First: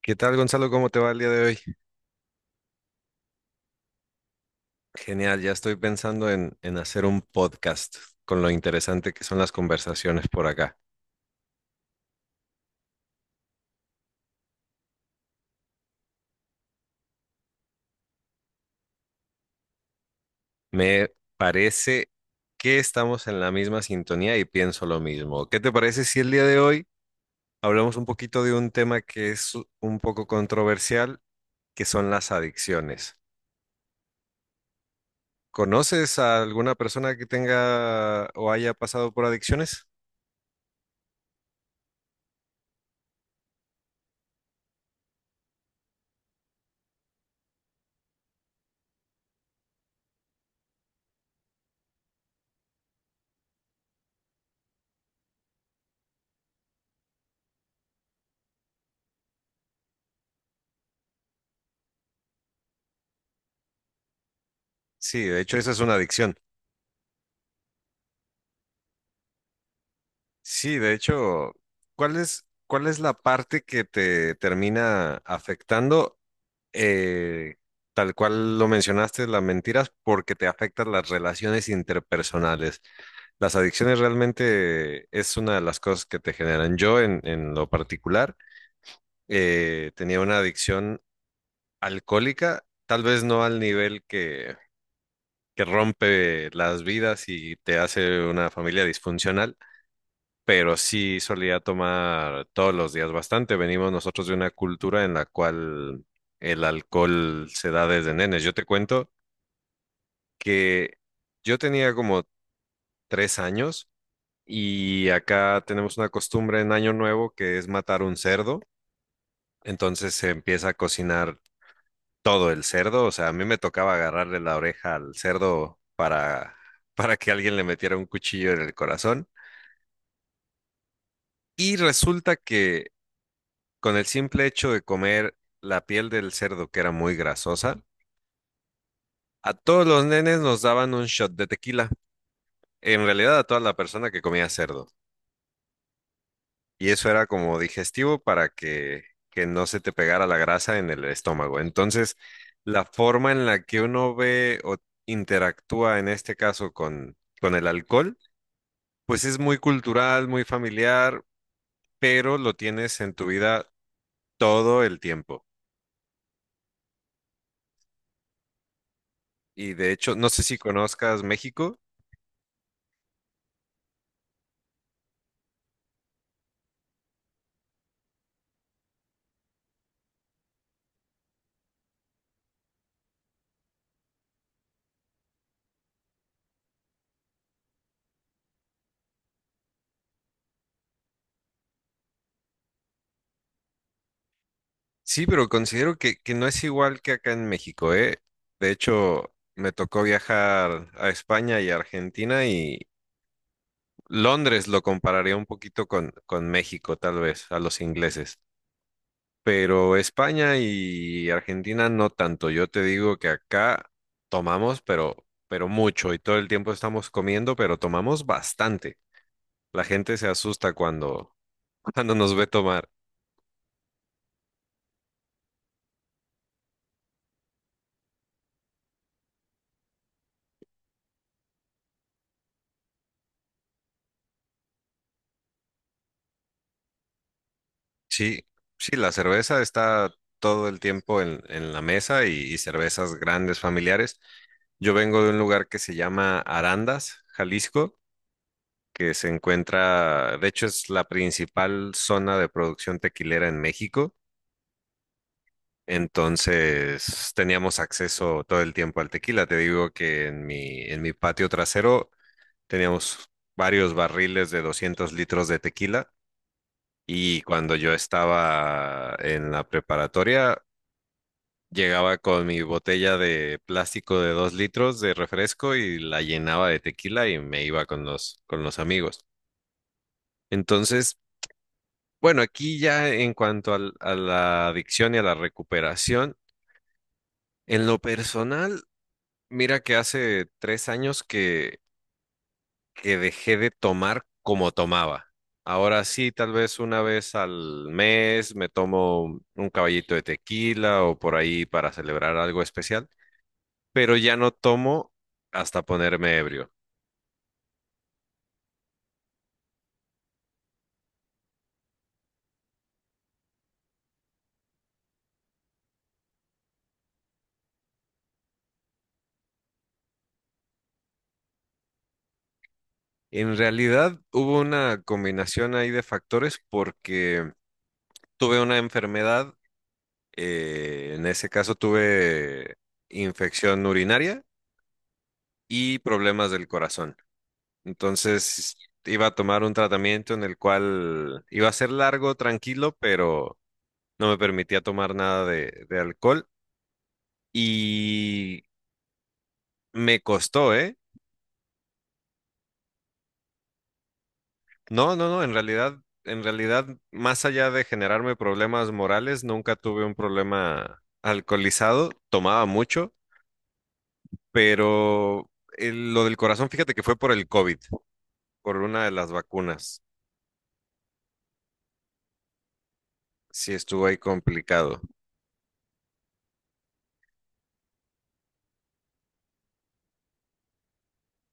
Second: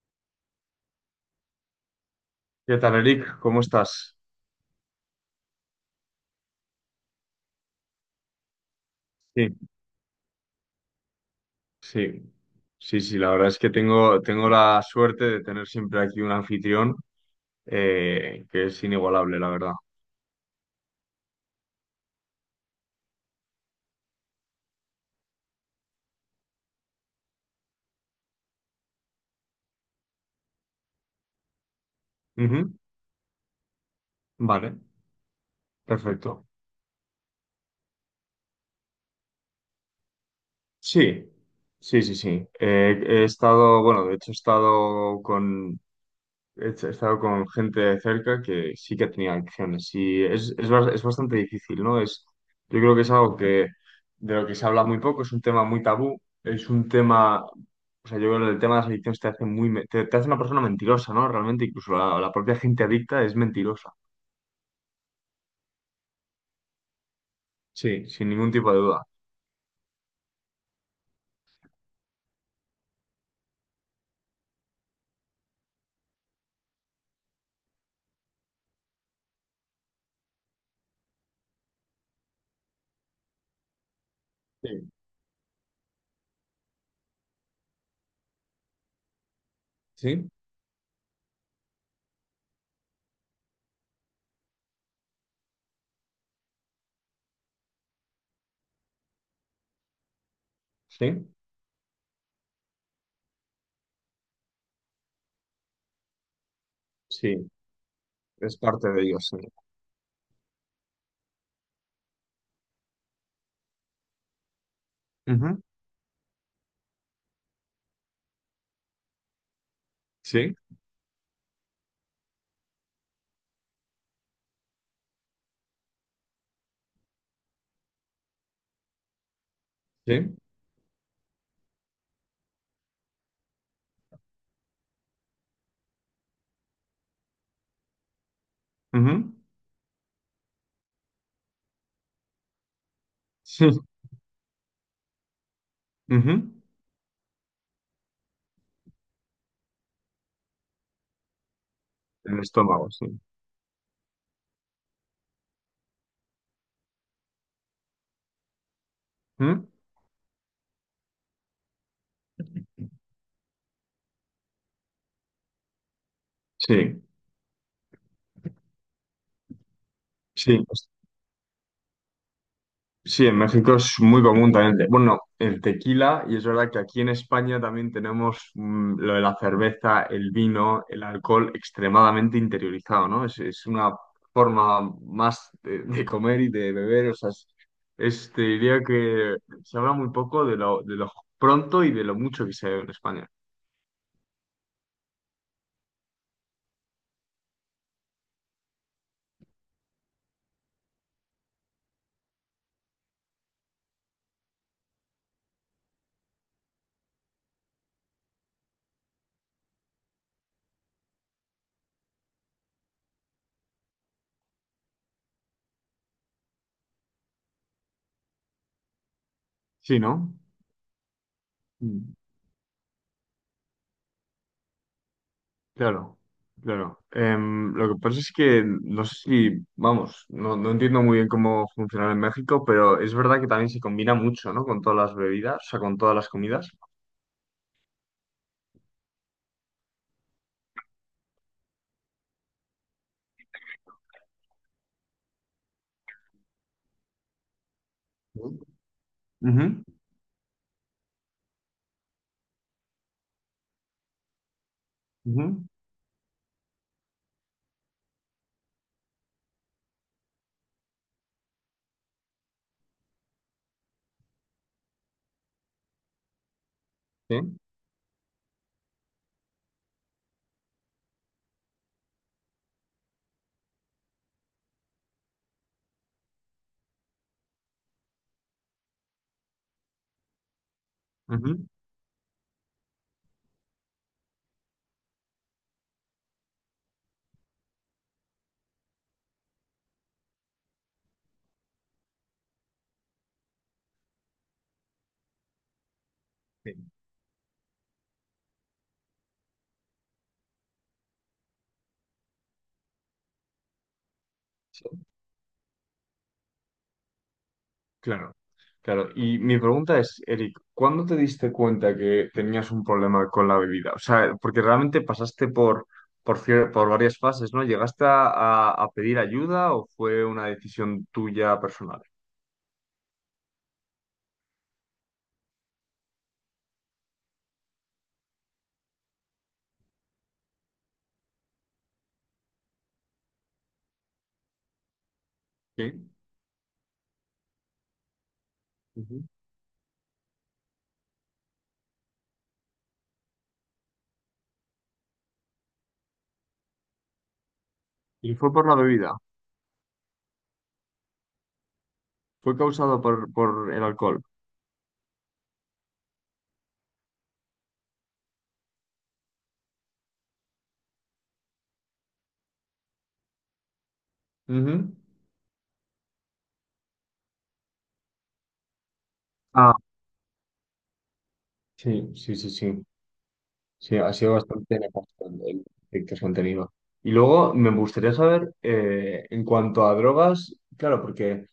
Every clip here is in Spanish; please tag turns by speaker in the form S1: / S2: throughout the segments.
S1: ¿Qué tal, Gonzalo? ¿Cómo te va el día de hoy?
S2: ¿Qué tal, Eric? ¿Cómo estás?
S1: Genial, ya estoy pensando en hacer un podcast con lo interesante que son
S2: Sí,
S1: las conversaciones por acá.
S2: sí, sí, sí, la verdad es que tengo la suerte de tener siempre aquí un anfitrión que es inigualable, la verdad.
S1: Me parece que estamos en la misma sintonía y pienso lo mismo. ¿Qué te parece si el día de hoy hablamos un poquito de un tema que es un poco controversial, que son las
S2: Ujú.
S1: adicciones?
S2: Vale,
S1: ¿Conoces a
S2: perfecto.
S1: alguna persona que tenga o haya pasado por adicciones?
S2: Sí, sí, sí, sí. He estado, bueno, de hecho he estado con. He estado con gente de cerca que sí que tenía adicciones y es bastante difícil, ¿no? Yo creo que es algo que de lo que se habla muy poco, es un tema muy tabú, es un tema. Yo creo que el tema de las adicciones te hace te hace una persona mentirosa, ¿no? Realmente, incluso la propia gente adicta es mentirosa.
S1: Sí, de hecho, esa es una adicción.
S2: Sí, sin ningún tipo de duda.
S1: Sí, de hecho, ¿cuál es la parte que te termina afectando? Eh, Tal cual lo mencionaste, las mentiras, porque te afectan las relaciones interpersonales. Las adicciones
S2: Sí,
S1: realmente es una de las cosas que te generan. Yo, en lo particular, tenía
S2: sí,
S1: una adicción alcohólica, tal vez no al nivel que rompe las vidas y te hace una familia disfuncional, pero sí
S2: sí,
S1: solía tomar todos los días bastante. Venimos nosotros de una cultura en la cual el
S2: sí,
S1: alcohol se da desde nenes. Yo
S2: es
S1: te
S2: parte de
S1: cuento
S2: ello, sí.
S1: que yo tenía como 3 años y acá
S2: Ujú.
S1: tenemos una costumbre en Año Nuevo que es matar un cerdo. Entonces se
S2: Sí,
S1: empieza a cocinar todo el cerdo. O sea, a mí me tocaba agarrarle la oreja al cerdo para que alguien le metiera un cuchillo en el corazón.
S2: sí,
S1: Y resulta que con el simple hecho de comer la piel del cerdo, que era muy grasosa,
S2: ujú.
S1: a todos los nenes nos daban un shot de tequila. En realidad, a toda la
S2: Sí,
S1: persona que comía cerdo.
S2: ujú.
S1: Y eso era como digestivo para que no se te pegara la grasa en el estómago. Entonces,
S2: El
S1: la
S2: estómago, sí.
S1: forma en la que uno ve o interactúa en este caso con el alcohol, pues es muy
S2: Ujú.
S1: cultural, muy familiar, pero lo tienes en tu vida todo el tiempo.
S2: Sí,
S1: Y de hecho, no sé si
S2: sí.
S1: conozcas México.
S2: Sí, en México es muy común también. Bueno, el tequila, y es verdad que aquí en España también tenemos lo de la cerveza, el vino, el alcohol extremadamente interiorizado, ¿no? Es una forma más de comer y de beber, o sea, te diría que se habla muy poco de lo pronto y de lo mucho que se bebe en España.
S1: Sí, pero considero que no es igual que acá en México, ¿eh? De hecho, me tocó viajar a España y a Argentina y Londres lo compararía un poquito con México, tal vez, a los ingleses. Pero España y Argentina no tanto. Yo te digo que acá tomamos, pero mucho y todo el tiempo estamos comiendo, pero tomamos bastante. La
S2: Sí,
S1: gente se
S2: ¿no?
S1: asusta cuando, cuando
S2: Mm.
S1: nos ve tomar.
S2: Claro, claro. Lo que pasa es que no sé si, vamos, no, no entiendo muy bien cómo funciona en México, pero es verdad que también se combina mucho, ¿no? Con todas las bebidas, o sea, con todas las comidas.
S1: Sí, sí, la cerveza está todo el tiempo en la mesa y cervezas grandes familiares. Yo vengo de un lugar que se llama Arandas, Jalisco,
S2: Ujú,
S1: que se encuentra, de hecho es la principal zona de producción tequilera en México.
S2: ujú,
S1: Entonces teníamos acceso todo el tiempo al tequila. Te digo que en mi patio trasero teníamos varios barriles de 200 litros de tequila. Y
S2: sí,
S1: cuando yo estaba en la preparatoria, llegaba con mi botella de plástico de 2 litros de refresco y la llenaba de tequila y me iba con los amigos. Entonces,
S2: ujú,
S1: bueno, aquí ya en cuanto al- a la adicción y a la recuperación, en lo personal, mira que hace 3 años que dejé de tomar como tomaba. Ahora sí, tal
S2: sí,
S1: vez una vez al mes me tomo un caballito de tequila o por ahí para celebrar algo especial, pero ya no
S2: sí.
S1: tomo hasta ponerme ebrio.
S2: Claro, claro. Y mi pregunta es, Eric, ¿cuándo te diste cuenta que tenías un problema con la bebida? O sea, porque realmente pasaste por varias fases, ¿no? ¿Llegaste a pedir ayuda o fue una decisión tuya personal?
S1: En realidad hubo una combinación ahí de factores porque tuve una enfermedad, en ese caso tuve infección urinaria y
S2: Sí.
S1: problemas del corazón. Entonces
S2: Ujú.
S1: iba a tomar un tratamiento en el cual iba a ser largo, tranquilo, pero no me permitía tomar nada de alcohol
S2: Y fue
S1: y
S2: por la bebida,
S1: me costó, ¿eh?
S2: fue causado por el alcohol.
S1: No, en realidad, más allá de generarme problemas morales, nunca tuve un problema alcoholizado, tomaba mucho,
S2: Ujú.
S1: pero el- lo del corazón, fíjate que fue por el COVID, por una de las
S2: Ah,
S1: vacunas,
S2: sí, sí, sí, sí.
S1: sí
S2: Sí,
S1: estuvo
S2: ha
S1: ahí
S2: sido bastante
S1: complicado.
S2: nefasto el efecto que han tenido. Y luego me gustaría saber, en cuanto a drogas, claro, porque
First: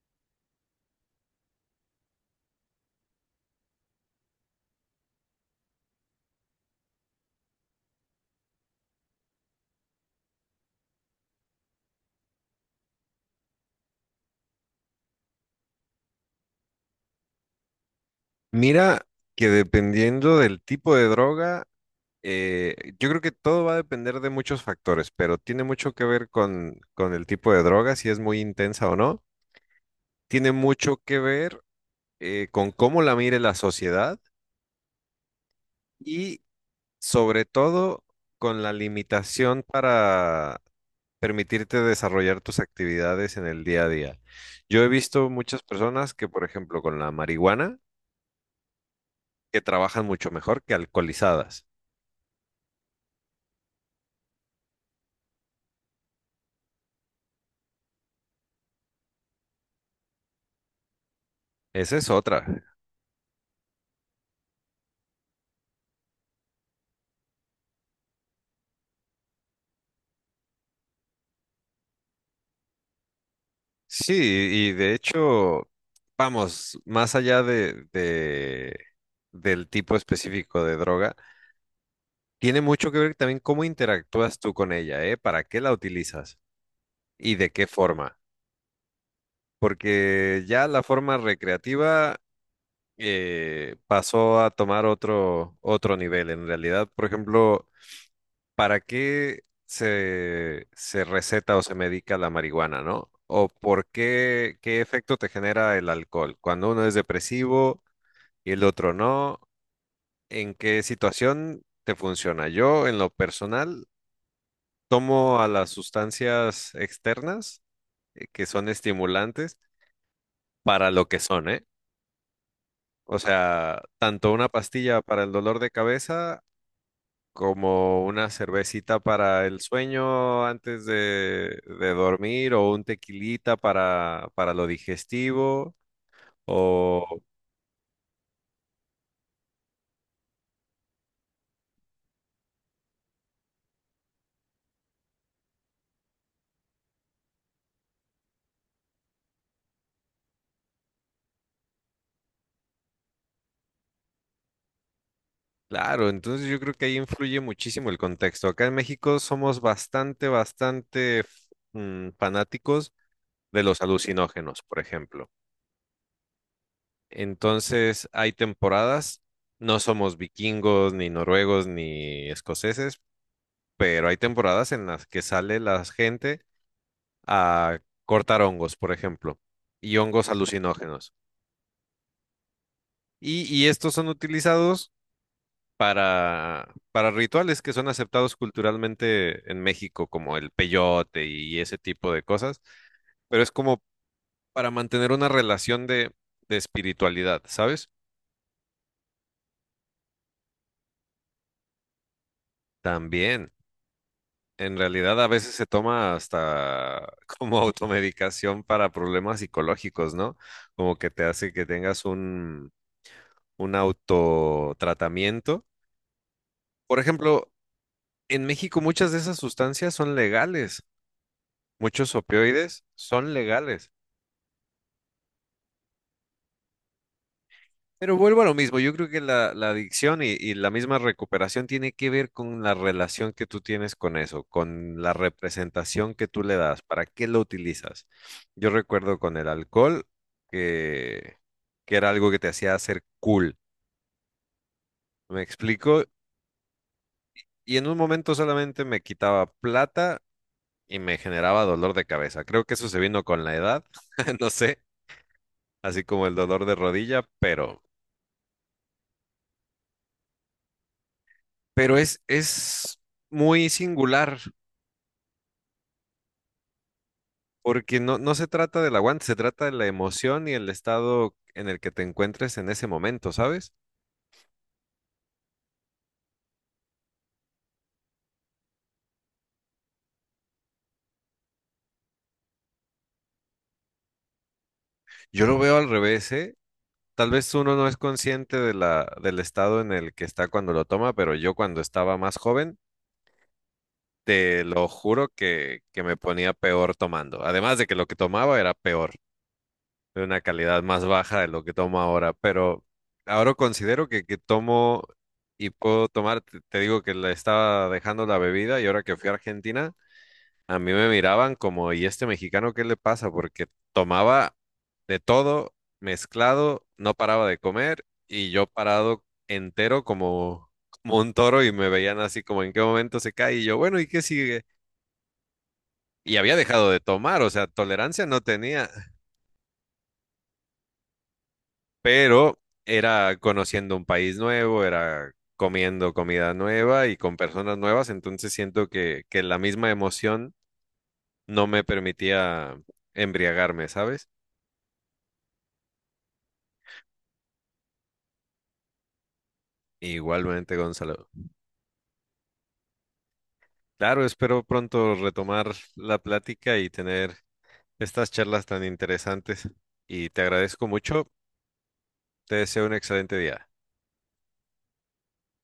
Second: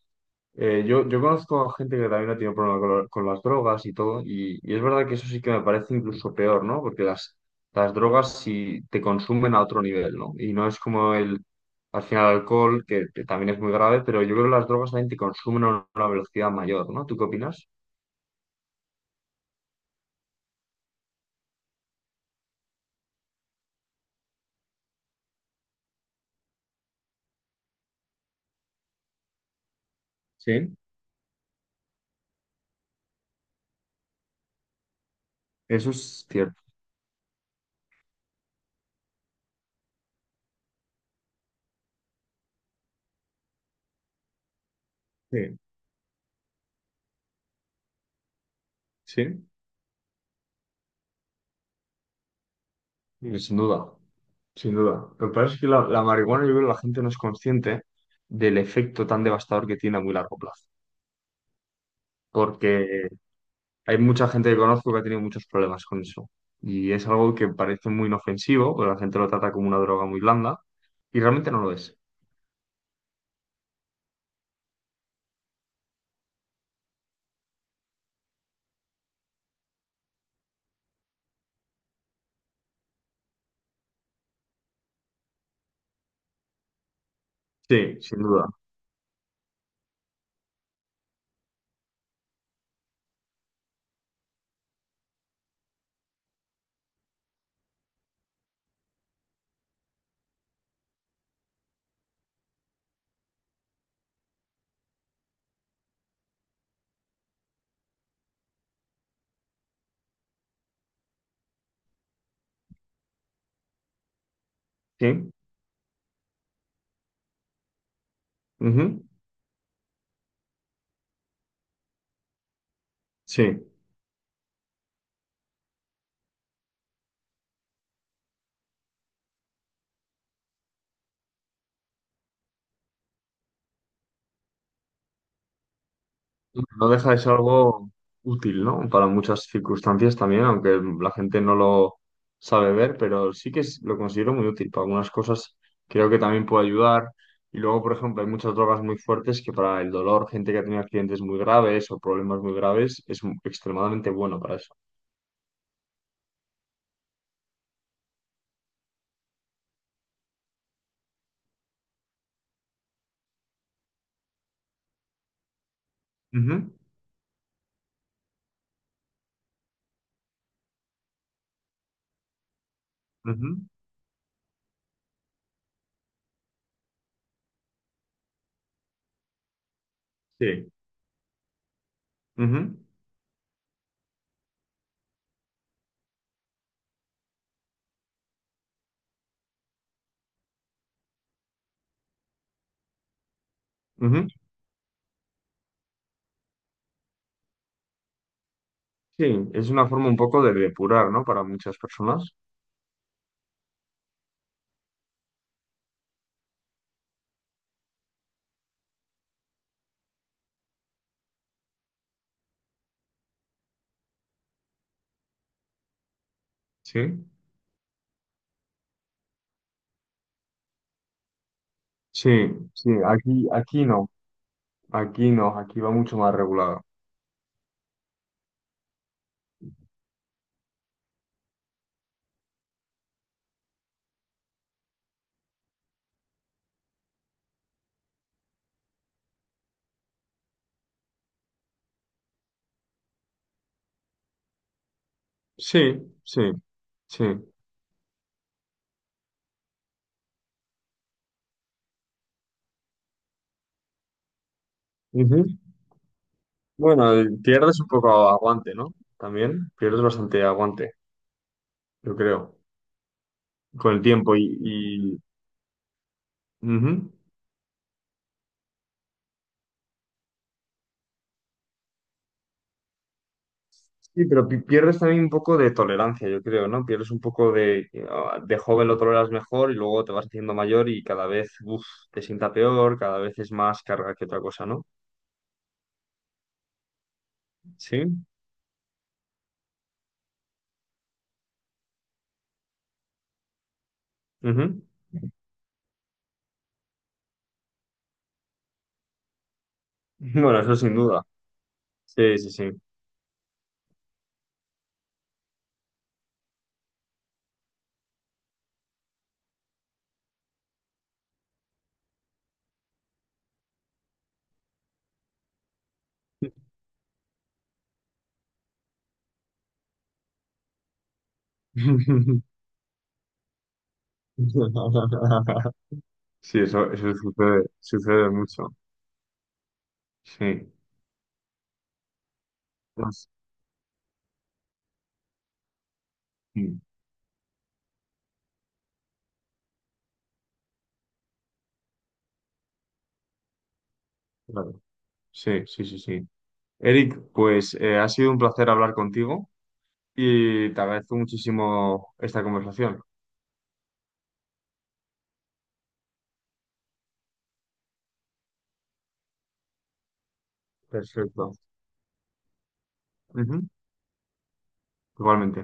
S2: Yo conozco a gente que también ha tenido problemas con las drogas y todo, y es verdad que eso sí que me parece incluso peor, ¿no? Porque las drogas sí te consumen a otro nivel, ¿no? Y no es como al final, el alcohol, que también es muy grave, pero yo creo que las drogas también te consumen a una velocidad mayor, ¿no? ¿Tú qué opinas?
S1: Mira que dependiendo del tipo de droga, yo creo que todo va a depender de muchos factores, pero tiene mucho que ver con el tipo de droga, si es muy intensa o no, tiene
S2: Sí.
S1: mucho que ver con cómo la mire la sociedad
S2: Eso es
S1: y
S2: cierto.
S1: sobre todo con la limitación para permitirte desarrollar tus actividades en el día a día. Yo he visto
S2: Sí,
S1: muchas personas que, por ejemplo, con la marihuana,
S2: sí.
S1: que trabajan mucho mejor que alcoholizadas.
S2: Mm, sin duda, sin duda. Lo que pasa es que la marihuana, yo creo que la gente no es consciente del efecto tan devastador que tiene a muy largo plazo.
S1: Esa es otra.
S2: Porque hay mucha gente que conozco que ha tenido muchos problemas con eso. Y es algo que parece muy inofensivo, pero la gente lo trata como una droga muy blanda y realmente no lo es.
S1: Sí, y de hecho, vamos, más allá de- del tipo específico de droga, tiene mucho que ver también cómo interactúas tú con ella, ¿eh? ¿Para qué la utilizas? ¿Y de qué
S2: Sí,
S1: forma?
S2: sin duda.
S1: Porque ya la forma recreativa pasó a tomar otro nivel. En realidad, por ejemplo, ¿para qué se receta o se medica la marihuana, no? ¿O por qué, qué efecto te genera el alcohol? Cuando uno es depresivo y el otro no, ¿en qué situación te funciona? Yo, en lo personal,
S2: Sí.
S1: tomo a las sustancias externas, que son
S2: Ujú.
S1: estimulantes, para lo que son, ¿eh? O
S2: Sí.
S1: sea, tanto una pastilla para el dolor de cabeza como una cervecita para el sueño antes de dormir o un tequilita para lo digestivo.
S2: No
S1: O,
S2: deja de ser algo útil, ¿no? Para muchas circunstancias también, aunque la gente no lo sabe ver, pero lo considero muy útil. Para algunas cosas creo que también puede ayudar. Y luego, por ejemplo, hay muchas drogas muy fuertes que para el dolor, gente que ha tenido accidentes muy graves o problemas muy graves, es extremadamente bueno para eso.
S1: claro, entonces yo creo que ahí influye muchísimo el contexto. Acá en México somos bastante, bastante fanáticos de los alucinógenos, por ejemplo.
S2: Ujú,
S1: Entonces, hay temporadas, no somos vikingos, ni noruegos, ni escoceses,
S2: ujú.
S1: pero hay temporadas en las que sale la gente a cortar hongos, por ejemplo, y hongos
S2: Sí,
S1: alucinógenos.
S2: ujú,
S1: Y estos son utilizados para rituales que son aceptados culturalmente en México, como el peyote y ese tipo de cosas, pero es como
S2: ujú.
S1: para mantener una relación de espiritualidad, ¿sabes?
S2: Sí, es una forma un poco de depurar, ¿no? Para muchas personas.
S1: También. En realidad a veces se toma hasta como automedicación para problemas psicológicos, ¿no? Como que te hace que tengas un autotratamiento. Por
S2: Sí,
S1: ejemplo, en México muchas de esas sustancias son legales, muchos
S2: sí,
S1: opioides
S2: sí,
S1: son
S2: aquí, aquí
S1: legales.
S2: no, aquí no, aquí va mucho más regulado.
S1: Pero vuelvo a lo mismo, yo creo que la adicción y la misma recuperación tiene que ver con la relación que tú tienes con eso, con la representación que tú le das, para qué lo utilizas. Yo recuerdo con el alcohol que, que era algo que te hacía hacer cool, me
S2: Sí,
S1: explico,
S2: sí, sí.
S1: y en un momento solamente me quitaba plata y me generaba dolor de cabeza. Creo que eso se vino con la edad, no sé,
S2: Ujú.
S1: así como el dolor de
S2: Bueno,
S1: rodilla,
S2: y pierdes un poco aguante, ¿no? También pierdes bastante aguante,
S1: pero
S2: yo creo,
S1: es muy
S2: con el tiempo
S1: singular.
S2: y ujú.
S1: Porque no se trata del aguante, se trata de la emoción y el estado en el que te encuentres en ese momento, ¿sabes?
S2: Sí, pero pierdes también un poco de tolerancia, yo creo, ¿no? Pierdes un poco de, ah, de joven lo toleras mejor y luego te vas haciendo mayor y cada vez, uf, te sienta peor, cada vez es más carga que otra cosa, ¿no?
S1: Yo lo veo al revés, ¿eh? Tal vez uno no es
S2: Sí.
S1: consciente de del estado en el que está cuando lo toma, pero yo cuando estaba más joven, te
S2: Ujú.
S1: lo juro que me ponía peor tomando. Además de que lo que tomaba era peor, de una
S2: Bueno, eso
S1: calidad
S2: sin
S1: más
S2: duda.
S1: baja de lo que tomo ahora,
S2: Sí, sí, sí.
S1: pero ahora considero que tomo y puedo tomar, te digo que le estaba dejando la bebida y ahora que fui a Argentina. A mí me miraban como, ¿y este mexicano qué le pasa? Porque tomaba de todo, mezclado, no paraba de comer y yo parado entero como, como un toro y me veían así como en qué momento se cae y yo, bueno, ¿y qué sigue? Y había
S2: Sí,
S1: dejado
S2: eso,
S1: de
S2: eso
S1: tomar, o sea,
S2: sucede,
S1: tolerancia
S2: sucede
S1: no
S2: mucho.
S1: tenía,
S2: Sí.
S1: pero
S2: Pues,
S1: era conociendo un país nuevo, era comiendo comida
S2: sí,
S1: nueva y con personas nuevas, entonces siento que la misma emoción no me permitía embriagarme, ¿sabes?
S2: claro. Sí, sí, sí, sí. Eric, pues ha sido un placer hablar contigo y
S1: Igualmente,
S2: te agradezco
S1: Gonzalo.
S2: muchísimo esta conversación.
S1: Claro, espero pronto retomar la plática y tener estas charlas tan interesantes. Y te agradezco mucho.
S2: Perfecto.
S1: Te deseo un excelente
S2: Ujú.
S1: día.
S2: Igualmente.